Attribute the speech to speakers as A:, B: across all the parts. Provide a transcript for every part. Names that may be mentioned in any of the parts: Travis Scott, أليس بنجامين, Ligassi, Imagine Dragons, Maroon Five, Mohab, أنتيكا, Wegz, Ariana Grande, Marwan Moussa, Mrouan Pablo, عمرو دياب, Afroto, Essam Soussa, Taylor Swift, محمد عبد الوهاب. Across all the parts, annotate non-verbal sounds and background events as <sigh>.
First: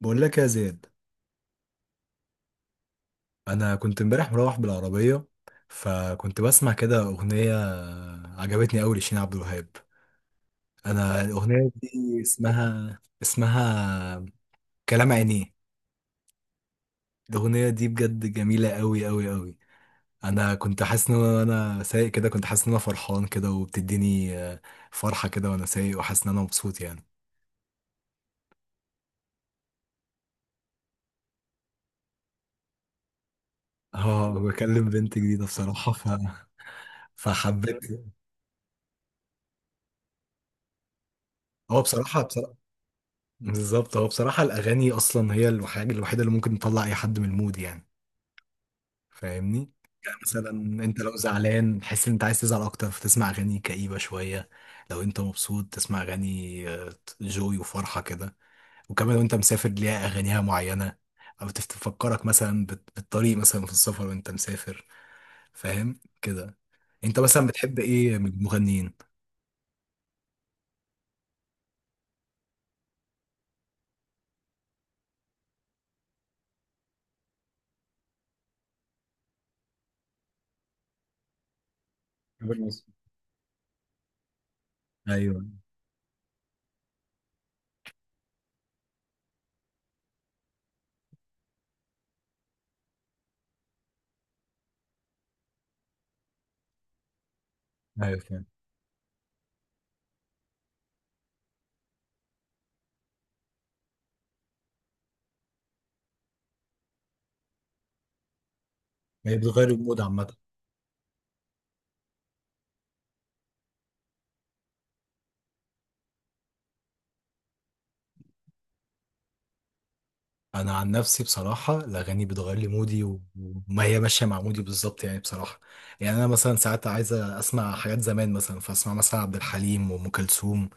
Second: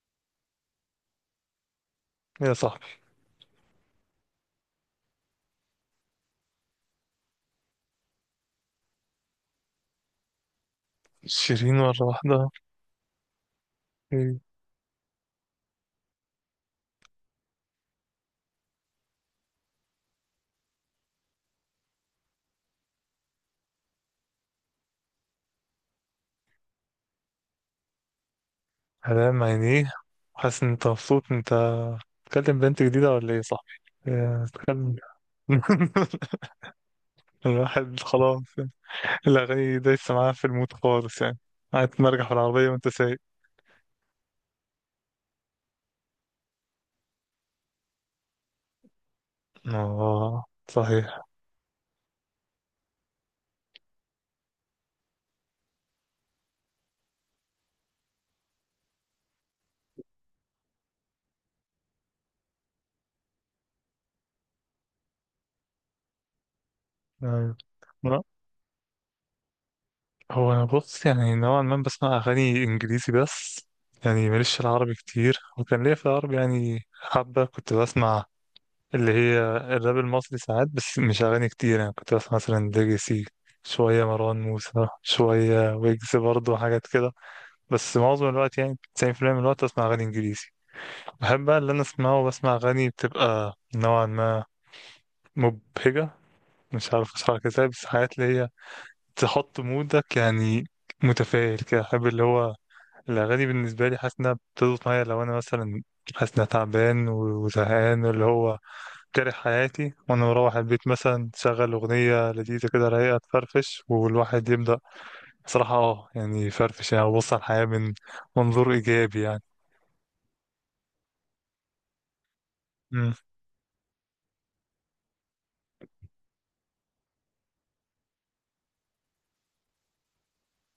A: بقول لك يا زياد،
B: يا صاحبي،
A: انا كنت امبارح مروح بالعربيه، فكنت بسمع كده اغنيه عجبتني قوي لشيرين عبد الوهاب. انا الاغنيه
B: شيرين مرة
A: دي
B: واحدة؟
A: اسمها
B: إيه،
A: كلام عينيه. الاغنيه دي بجد جميله قوي قوي قوي. انا كنت حاسس ان انا وأنا سايق كده كنت حاسس ان انا فرحان كده وبتديني فرحه كده، وانا سايق وحاسس ان انا مبسوط يعني.
B: هلام عينيه. حاسس ان انت مبسوط؟ انت بتكلم بنت جديدة ولا ايه يا صاحبي؟
A: اه
B: إيه،
A: بكلم
B: بتكلم.
A: بنت جديده
B: <laughs>
A: بصراحه فحبيت.
B: الواحد خلاص يعني. الأغاني دايسة معاه في الموت خالص يعني.
A: هو
B: قاعد
A: بصراحه
B: تمرجح في
A: بصراحه
B: العربية وانت سايق.
A: بالظبط، هو بصراحة الأغاني أصلا هي الحاجة الوحيدة اللي ممكن تطلع أي حد من المود يعني. فاهمني؟ يعني
B: اه،
A: مثلا أنت لو
B: صحيح.
A: زعلان تحس إن أنت عايز تزعل أكتر فتسمع أغاني كئيبة شوية، لو أنت مبسوط تسمع أغاني جوي وفرحة كده، وكمان لو أنت مسافر ليها أغانيها معينة أو تفكرك مثلا بالطريق مثلا في السفر وأنت مسافر. فاهم؟ كده أنت مثلا
B: أيوة.
A: بتحب إيه
B: لا،
A: من المغنيين؟
B: هو انا بص يعني نوعا ما بسمع أغاني إنجليزي بس، يعني ماليش في العربي كتير. وكان ليا في العربي يعني حبة كنت بسمع، اللي هي الراب المصري ساعات، بس مش أغاني كتير. يعني كنت بسمع مثلا
A: بالنسبة،
B: ليجاسي، شوية مروان موسى،
A: ايوه،
B: شوية ويجز برضه حاجات كده. بس معظم الوقت يعني 90% من الوقت أسمع أغاني إنجليزي. بحب بقى اللي أنا أسمعه، بسمع أغاني بتبقى نوعا ما مبهجة. مش عارف أشرحها ازاي، بس
A: ايوه
B: حاجات اللي
A: فاهم.
B: هي تحط مودك يعني متفائل كده. أحب اللي هو الأغاني بالنسبة لي، حاسس إنها بتضبط معايا. لو أنا مثلا حاسس إنها تعبان وزهقان، اللي هو كاره
A: هي بتغير
B: حياتي،
A: المود
B: وانا
A: عامة.
B: مروح البيت مثلا، تشغل اغنيه لذيذه كده رايقه تفرفش والواحد يبدا. صراحه اه، يعني يفرفش، يعني يبص على الحياه من منظور ايجابي يعني.
A: انا عن نفسي بصراحه الاغاني بتغير لي مودي
B: امم.
A: وما هي ماشيه مع مودي بالظبط يعني بصراحه. يعني انا مثلا ساعات عايزه اسمع حاجات زمان مثلا فاسمع مثلا عبد الحليم وام كلثوم،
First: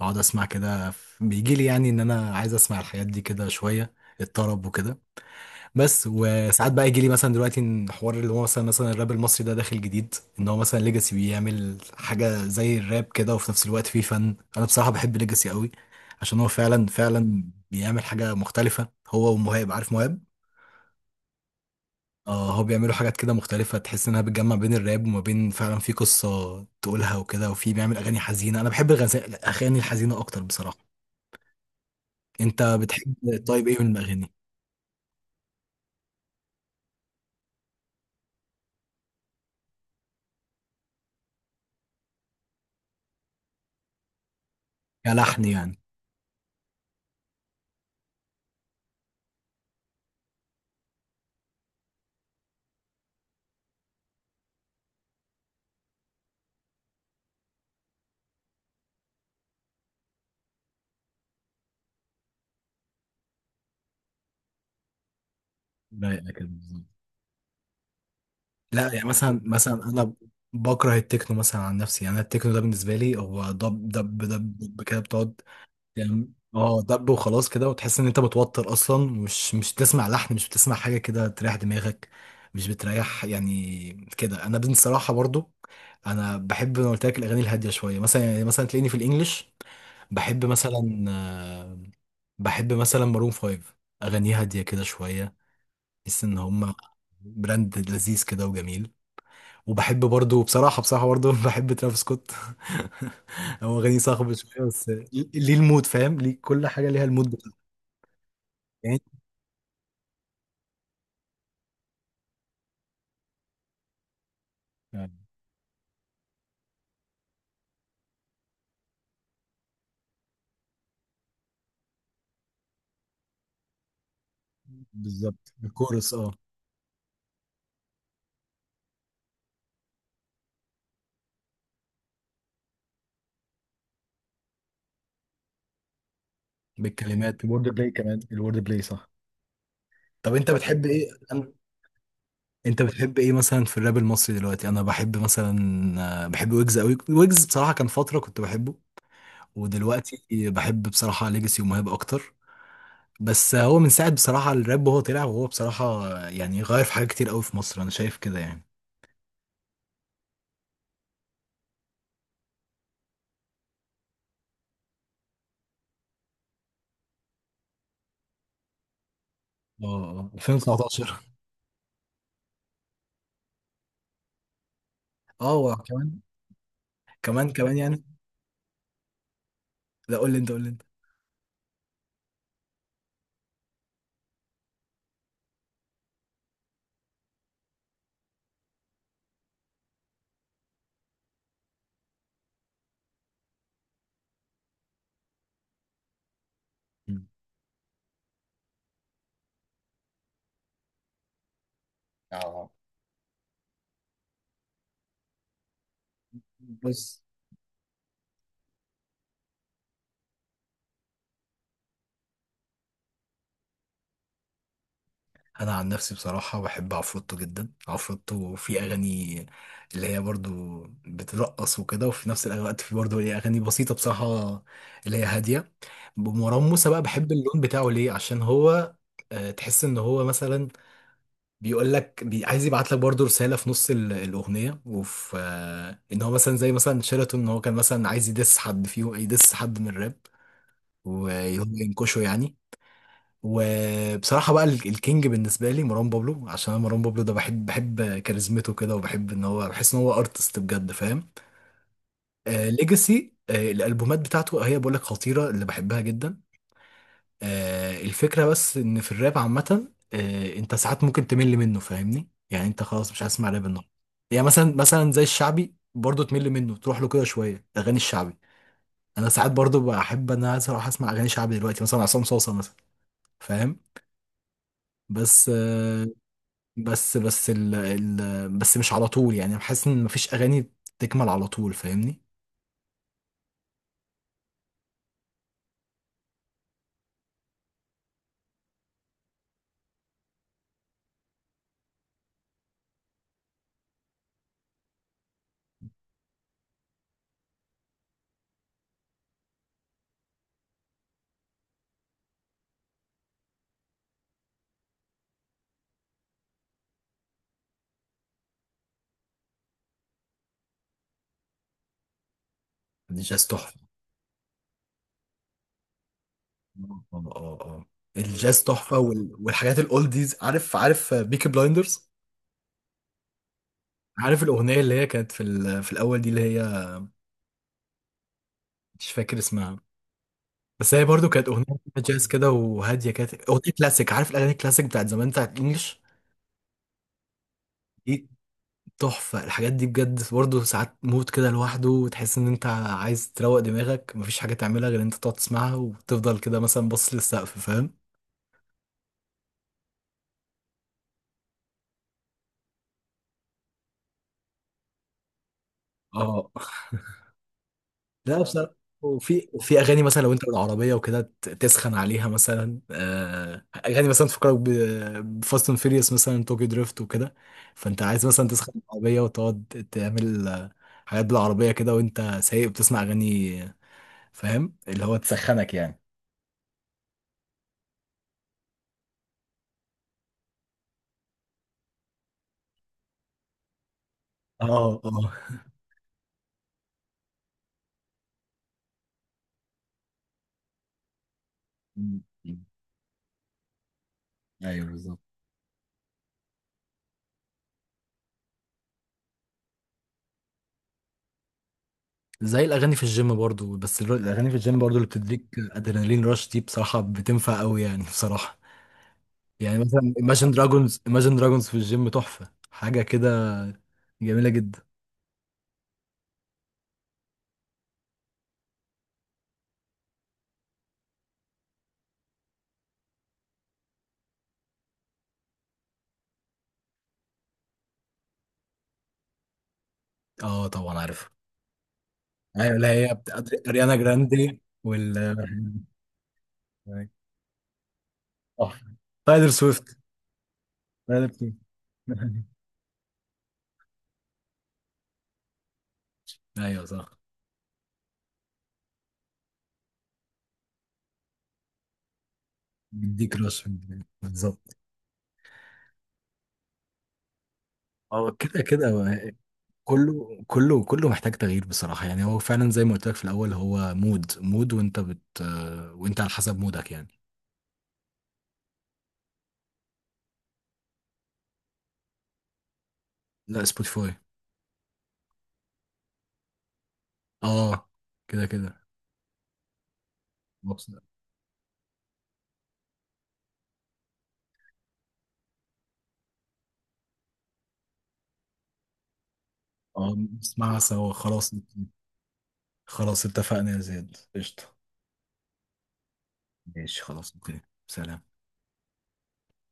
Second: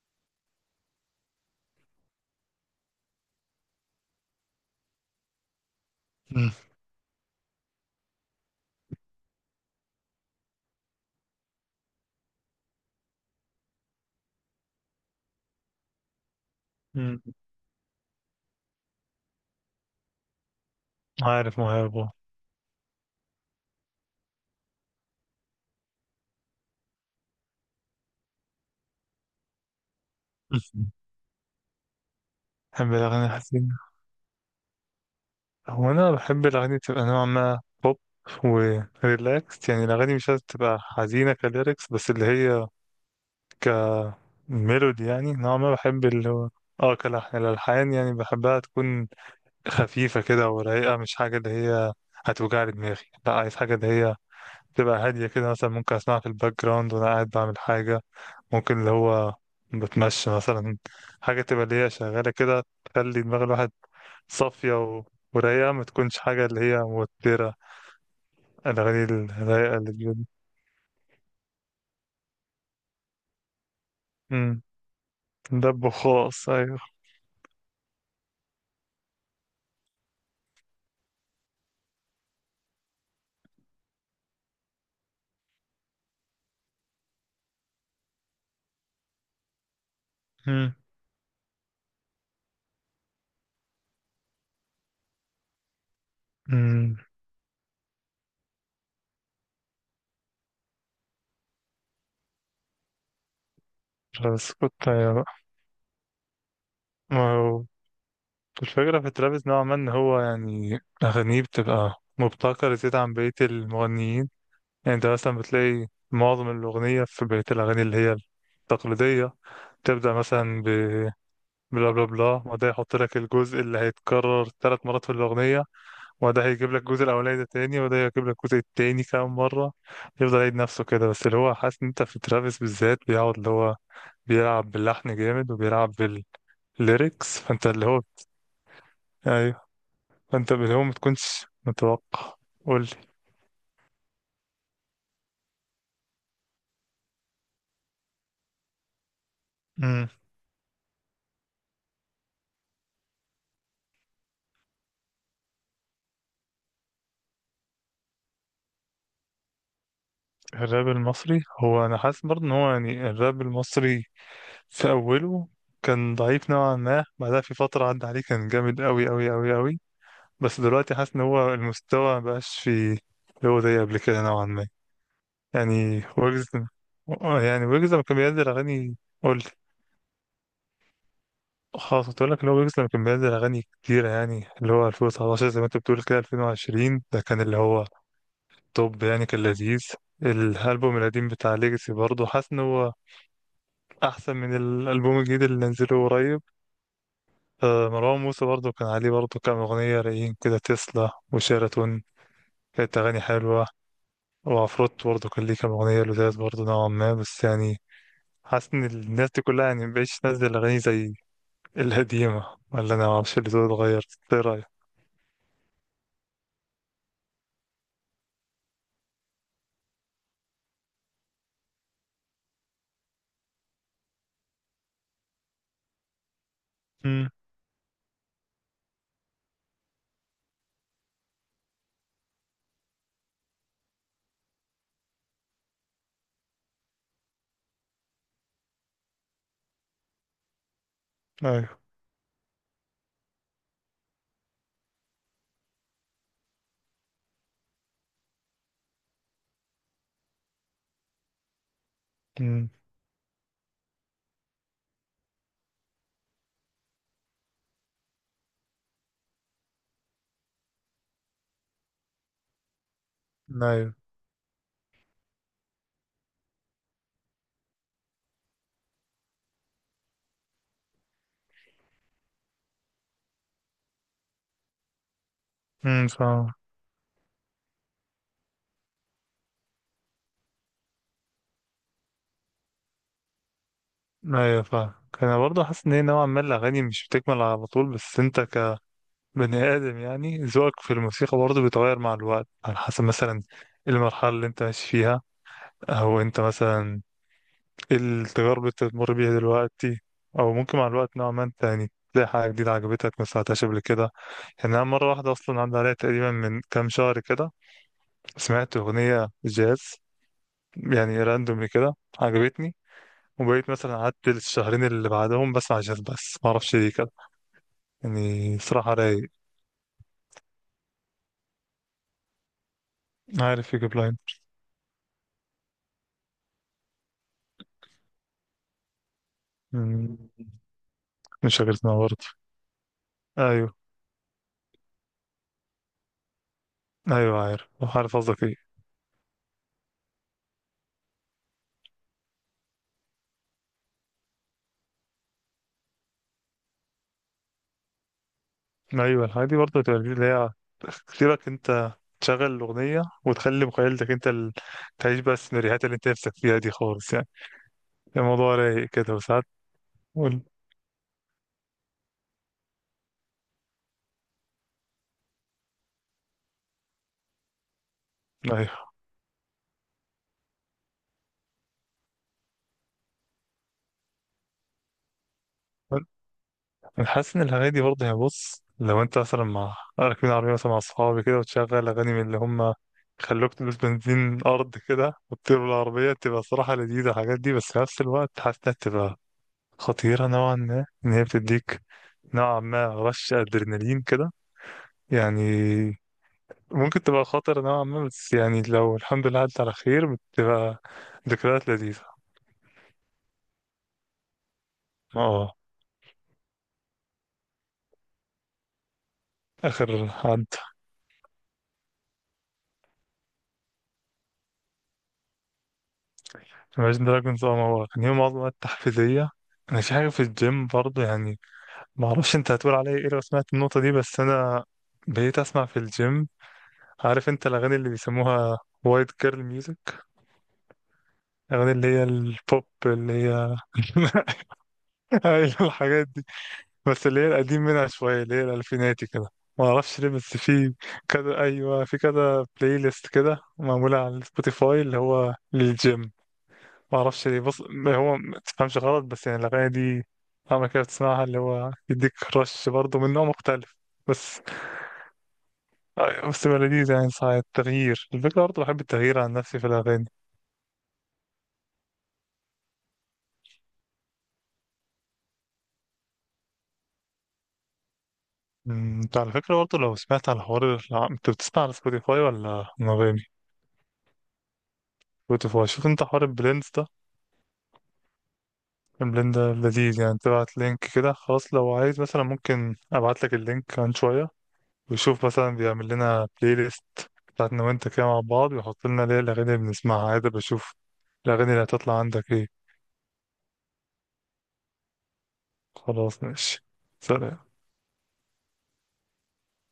A: اقعد اسمع كده، بيجي لي يعني ان انا عايز اسمع الحاجات دي كده شويه، الطرب وكده. بس
B: امم.
A: وساعات بقى يجي لي مثلا دلوقتي إن حوار اللي هو مثلا الراب المصري ده داخل جديد، ان هو مثلا ليجاسي بيعمل حاجه زي الراب كده وفي نفس الوقت فيه فن. انا بصراحه بحب ليجاسي قوي عشان هو فعلا
B: أمم.
A: فعلا بيعمل حاجه مختلفه، هو ومهاب. عارف مهاب؟
B: عارف مهاب، آه.
A: اه هو بيعملوا حاجات كده مختلفه تحس انها بتجمع بين الراب وما بين فعلا في قصه تقولها وكده، وفي بيعمل اغاني حزينه. انا بحب الاغاني الحزينه اكتر
B: أمم.
A: بصراحه. انت
B: بحب الاغاني
A: بتحب طيب
B: الحزينه.
A: ايه من الاغاني؟
B: هو انا بحب الاغاني تبقى نوعا ما بوب وريلاكس. يعني الاغاني مش لازم تبقى حزينه كليركس، بس اللي هي كميلودي. يعني
A: كلحن
B: نوعا ما
A: يعني.
B: بحب اللي هو، اه، كلحن، الالحان يعني. بحبها تكون خفيفة كده ورايقة، مش حاجة اللي هي هتوجع لي دماغي. لا، عايز حاجة اللي هي تبقى هادية كده. مثلا ممكن أسمعها في الباك جراوند وأنا قاعد بعمل حاجة. ممكن اللي هو بتمشى مثلا، حاجة تبقى اللي هي شغالة كده تخلي دماغ الواحد صافية و... ورايقة، ما تكونش
A: رايقه
B: حاجة
A: كده.
B: اللي هي موترة.
A: لا
B: الأغاني
A: يعني مثلا
B: الرايقة
A: مثلا
B: اللي
A: انا
B: بجد.
A: بكره التكنو مثلا عن نفسي. يعني أنا التكنو ده بالنسبه لي هو دب دب
B: امم.
A: دب دب كده بتقعد.
B: ده
A: يعني
B: بخاص، أيوه.
A: اه دب وخلاص كده، وتحس ان انت متوتر اصلا، مش بتسمع لحن، مش بتسمع حاجه كده تريح دماغك. مش بتريح يعني كده. انا بصراحه برضو انا بحب، انا قلت لك، الاغاني الهاديه شويه مثلا. يعني مثلا تلاقيني في الانجليش بحب
B: مم.
A: مثلا بحب مثلا مارون فايف، اغانيه هاديه كده شويه، بحس ان هم
B: مم.
A: براند لذيذ كده وجميل. وبحب برضو بصراحة برضو <laughs> بحب ترافيس سكوت. <laughs> هو غني صاخب
B: بس
A: شوية بس
B: كنت أيوة. بقى،
A: ليه المود، فاهم؟ ليه كل حاجة ليها
B: ما
A: المود بتاعها
B: هو
A: يعني.
B: الفكرة في ترافيس نوعا ما إن هو يعني أغانيه بتبقى مبتكرة زيادة عن بقية المغنيين. يعني أنت
A: يعني
B: مثلا بتلاقي معظم الأغنية في بقية الأغاني اللي هي التقليدية تبدأ مثلا ب بلا بلا بلا، وده يحط لك الجزء اللي هيتكرر ثلاث مرات في
A: بالظبط،
B: الأغنية.
A: الكورس، اه
B: وده هيجيب لك الجزء الأولاني ده تاني، وده هيجيب لك الجزء التاني كام مرة. يفضل يعيد نفسه كده. بس اللي هو حاسس إن أنت في ترافيس بالذات بيقعد اللي هو بيلعب باللحن جامد وبيلعب بالليركس.
A: بالكلمات،
B: فأنت
A: الورد
B: اللي
A: بلاي
B: هو
A: كمان، الورد بلاي صح.
B: أيوه،
A: طب انت
B: فانت اللي هو
A: بتحب
B: ما
A: ايه
B: تكونش متوقع. قول
A: انت
B: لي.
A: بتحب ايه مثلا في الراب المصري دلوقتي؟ انا بحب مثلا بحب ويجز قوي. ويجز بصراحة كان فترة كنت بحبه،
B: امم.
A: ودلوقتي بحب بصراحة ليجاسي ومهاب اكتر. بس هو من ساعة بصراحة الراب وهو طلع، وهو بصراحة يعني غير في حاجات كتير قوي في مصر، انا شايف كده يعني.
B: الراب المصري، هو انا حاسس برضه ان هو يعني الراب المصري في اوله كان ضعيف نوعا ما. بعدها في فترة عدى عليه كان جامد قوي قوي قوي قوي.
A: اه
B: بس دلوقتي حاسس
A: 2019.
B: ان هو المستوى مبقاش في اللي هو زي قبل كده نوعا ما.
A: اه
B: يعني
A: وكمان،
B: ويجز،
A: كمان
B: يعني
A: كمان
B: ويجز لما
A: يعني.
B: كان بينزل اغاني. قول لي.
A: لا قول لي انت، قول لي انت.
B: خلاص كنت اقول لك اللي هو ويجز لما كان بينزل اغاني كتيرة يعني اللي هو 2019 زي ما انت بتقول كده، 2020 ده كان اللي هو طب يعني كان لذيذ. الألبوم القديم بتاع ليجاسي برضه حاسس إن هو أحسن من الألبوم الجديد اللي نزله قريب.
A: مم.
B: مروان موسى برضه كان عليه برضه كام أغنية رايقين كده، تسلا وشيراتون،
A: اه
B: كانت أغاني حلوة. وعفروت برضه كان ليه كام أغنية لذاذ برضه نوعا ما،
A: بص
B: بس يعني حاسس إن الناس دي كلها يعني مبقتش تنزل أغاني زي القديمة. ولا أنا معرفش اللي دول اتغير؟ إيه رأيك؟
A: انا عن نفسي بصراحه بحب عفروتو جدا. عفروتو في اغاني اللي هي برضو بترقص وكده، وفي نفس الوقت في برضو ايه اغاني بسيطه بصراحه اللي هي هاديه. مروان موسى بقى
B: أمم.
A: بحب اللون بتاعه ليه عشان هو تحس ان هو مثلا بيقول لك عايز يبعت لك برضه رساله في نص الاغنيه، وفي ان هو مثلا زي مثلا شيراتون ان هو كان مثلا عايز يدس حد فيه، يدس حد من الراب وهو
B: أيوه.
A: ينكشه يعني. وبصراحه بقى الكينج بالنسبه لي مروان بابلو، عشان انا مروان بابلو ده بحب، بحب كاريزمته كده، وبحب ان هو بحس ان هو ارتست بجد، فاهم؟ آه
B: أمم.
A: ليجاسي، آه الالبومات بتاعته هي بقول لك خطيره، اللي بحبها جدا. الفكرة بس ان في الراب عامة انت ساعات ممكن تمل منه، فاهمني؟ يعني انت خلاص مش هتسمع راب النهارده.
B: أيوه.
A: يعني مثلا زي الشعبي برضه تمل منه، تروح له كده شوية اغاني الشعبي. انا ساعات برضه بحب ان انا اروح اسمع اغاني شعبي دلوقتي، مثلا عصام صوصة مثلا، فاهم؟ بس
B: أمم، فاهم.
A: بس بس ال ال بس مش على طول يعني، بحس ان مفيش اغاني تكمل على طول، فاهمني؟
B: ايوه، فاهم. انا برضه حاسس ان هي نوعا ما الاغاني مش بتكمل على طول، بس انت كبني ادم يعني ذوقك في الموسيقى برضه بيتغير مع الوقت على حسب مثلا إيه المرحله اللي انت ماشي فيها، او انت مثلا إيه التجارب اللي انت بتمر بيها دلوقتي. او ممكن مع الوقت نوعا ما انت يعني تلاقي حاجه جديده عجبتك ما سمعتهاش قبل كده. يعني انا مره واحده اصلا عدى عليا تقريبا من كام شهر كده سمعت اغنيه جاز، يعني راندوم كده عجبتني.
A: الجاز
B: وبقيت
A: تحفة.
B: مثلا قعدت الشهرين اللي بعدهم بسمع جاز بس ما اعرفش ليه
A: اه
B: كده.
A: اه اه
B: يعني
A: الجاز
B: صراحة
A: تحفة،
B: رايق.
A: والحاجات الاولديز، عارف؟ عارف بيكي بلايندرز؟
B: عارف يجيب لاين.
A: عارف الأغنية اللي هي كانت في في الأول دي اللي هي، مش فاكر اسمها،
B: مم،
A: بس هي برضو كانت
B: مش
A: أغنية
B: فاكر اسمها
A: فيها
B: برضه.
A: جاز كده وهادية، كانت أغنية
B: أيوه.
A: كلاسيك. عارف الأغاني الكلاسيك بتاعت زمان بتاعت الإنجليش؟
B: أيوه عارف. عارف
A: دي
B: قصدك إيه.
A: تحفة. الحاجات دي بجد برضو ساعات مود كده لوحده، وتحس إن أنت عايز تروق دماغك، مفيش حاجة تعملها غير إن أنت تقعد تسمعها وتفضل كده مثلا باصص للسقف، فاهم؟
B: أيوه، الحاجات دي برضه بتبقى اللي هي اختيارك أنت، تشغل الأغنية وتخلي مخيلتك أنت ال... تعيش بقى السيناريوهات اللي أنت نفسك
A: اه.
B: فيها دي خالص يعني.
A: لا
B: الموضوع
A: بصراحة،
B: رايق كده وساعات.
A: وفي، وفي اغاني مثلا لو
B: قول.
A: انت بالعربيه وكده تسخن عليها مثلا اغاني مثلا تفكرك بفاست اند فيريوس مثلا، توكي دريفت وكده، فانت عايز مثلا
B: أيوه،
A: تسخن العربيه وتقعد تعمل حاجات بالعربيه كده، وانت سايق بتسمع اغاني فاهم اللي هو تسخنك يعني.
B: انا حاسس ان الاغاني دي برضه هي، بص لو انت مثلا مع راكبين عربيه مثلا مع اصحابي كده، وتشغل اغاني من اللي هم خلوك تلبس بنزين ارض
A: اه
B: كده
A: اه
B: وتطير بالعربيه، تبقى صراحه لذيذه الحاجات دي. بس في نفس الوقت حاسس انها تبقى خطيره نوعا ما، ان هي بتديك
A: م- م.
B: نوعا ما رش ادرينالين كده.
A: ايوه بالظبط.
B: يعني ممكن تبقى خطر نوعا ما، بس يعني لو الحمد لله عدت على خير بتبقى ذكريات لذيذه.
A: زي الاغاني في الجيم برضو، بس الاغاني في الجيم برضو اللي بتديك
B: اه،
A: ادرينالين رش دي بصراحه بتنفع قوي يعني بصراحه. يعني
B: اخر
A: مثلا Imagine Dragons في الجيم تحفة، حاجة كده جميلة جدا.
B: Imagine Dragons. اه، ما هو كان يوم عظمة تحفيزية. أنا في حاجة في الجيم برضه يعني، ما أعرفش أنت هتقول عليا إيه لو سمعت النقطة دي. بس أنا بقيت أسمع في الجيم، عارف أنت الأغاني اللي بيسموها وايت جيرل ميوزك،
A: اه طبعا عارف.
B: الأغاني اللي هي البوب
A: ايوه اللي
B: اللي
A: هي بتاع
B: هي.
A: اريانا
B: <laughs>
A: جراندي وال
B: أيوة الحاجات دي، بس اللي هي
A: <laughs>
B: القديم منها شوية اللي هي
A: تحفة.
B: الألفيناتي كده.
A: تايلر
B: ما
A: سويفت.
B: أعرفش ليه، بس في
A: تايلر
B: كذا،
A: سويفت.
B: أيوة، في كذا
A: <laughs>
B: بلاي ليست كده معمولة على سبوتيفاي اللي هو للجيم.
A: ايوه
B: ما
A: صح.
B: اعرفش ليه. بص، ما هو ما تفهمش غلط، بس يعني الاغاني دي اما كده بتسمعها اللي هو يديك رش برضه من نوع
A: دي كراش.
B: مختلف. بس
A: بالظبط.
B: بس بقى لذيذ يعني ساعة التغيير.
A: هو
B: الفكرة
A: كده
B: برضه بحب
A: كده هو،
B: التغيير عن نفسي في الأغاني.
A: كله محتاج تغيير بصراحة يعني. هو فعلا زي ما قلت لك في الأول، هو مود وانت بت، وانت على حسب مودك يعني.
B: انت على فكرة برضه لو سمعت على حوار انت بتسمع على سبوتيفاي ولا انغامي؟
A: لا سبوتيفاي.
B: سبوتيفاي. شوف انت حوار البليندز ده.
A: اه كده كده.
B: البليند ده لذيذ، يعني تبعت لينك كده. خلاص، لو عايز مثلا ممكن ابعت لك اللينك عن شوية، ويشوف مثلا بيعمل لنا بلاي ليست بتاعتنا وانت كده مع بعض، ويحط لنا ليه الأغاني اللي بنسمعها
A: اه
B: عادي. بشوف
A: نسمعها سوا
B: الأغاني
A: خلاص.
B: اللي هتطلع عندك ايه.
A: خلاص اتفقنا يا زياد، قشطة.
B: خلاص ماشي.
A: ماشي، خلاص،
B: سلام.
A: اوكي. سلام.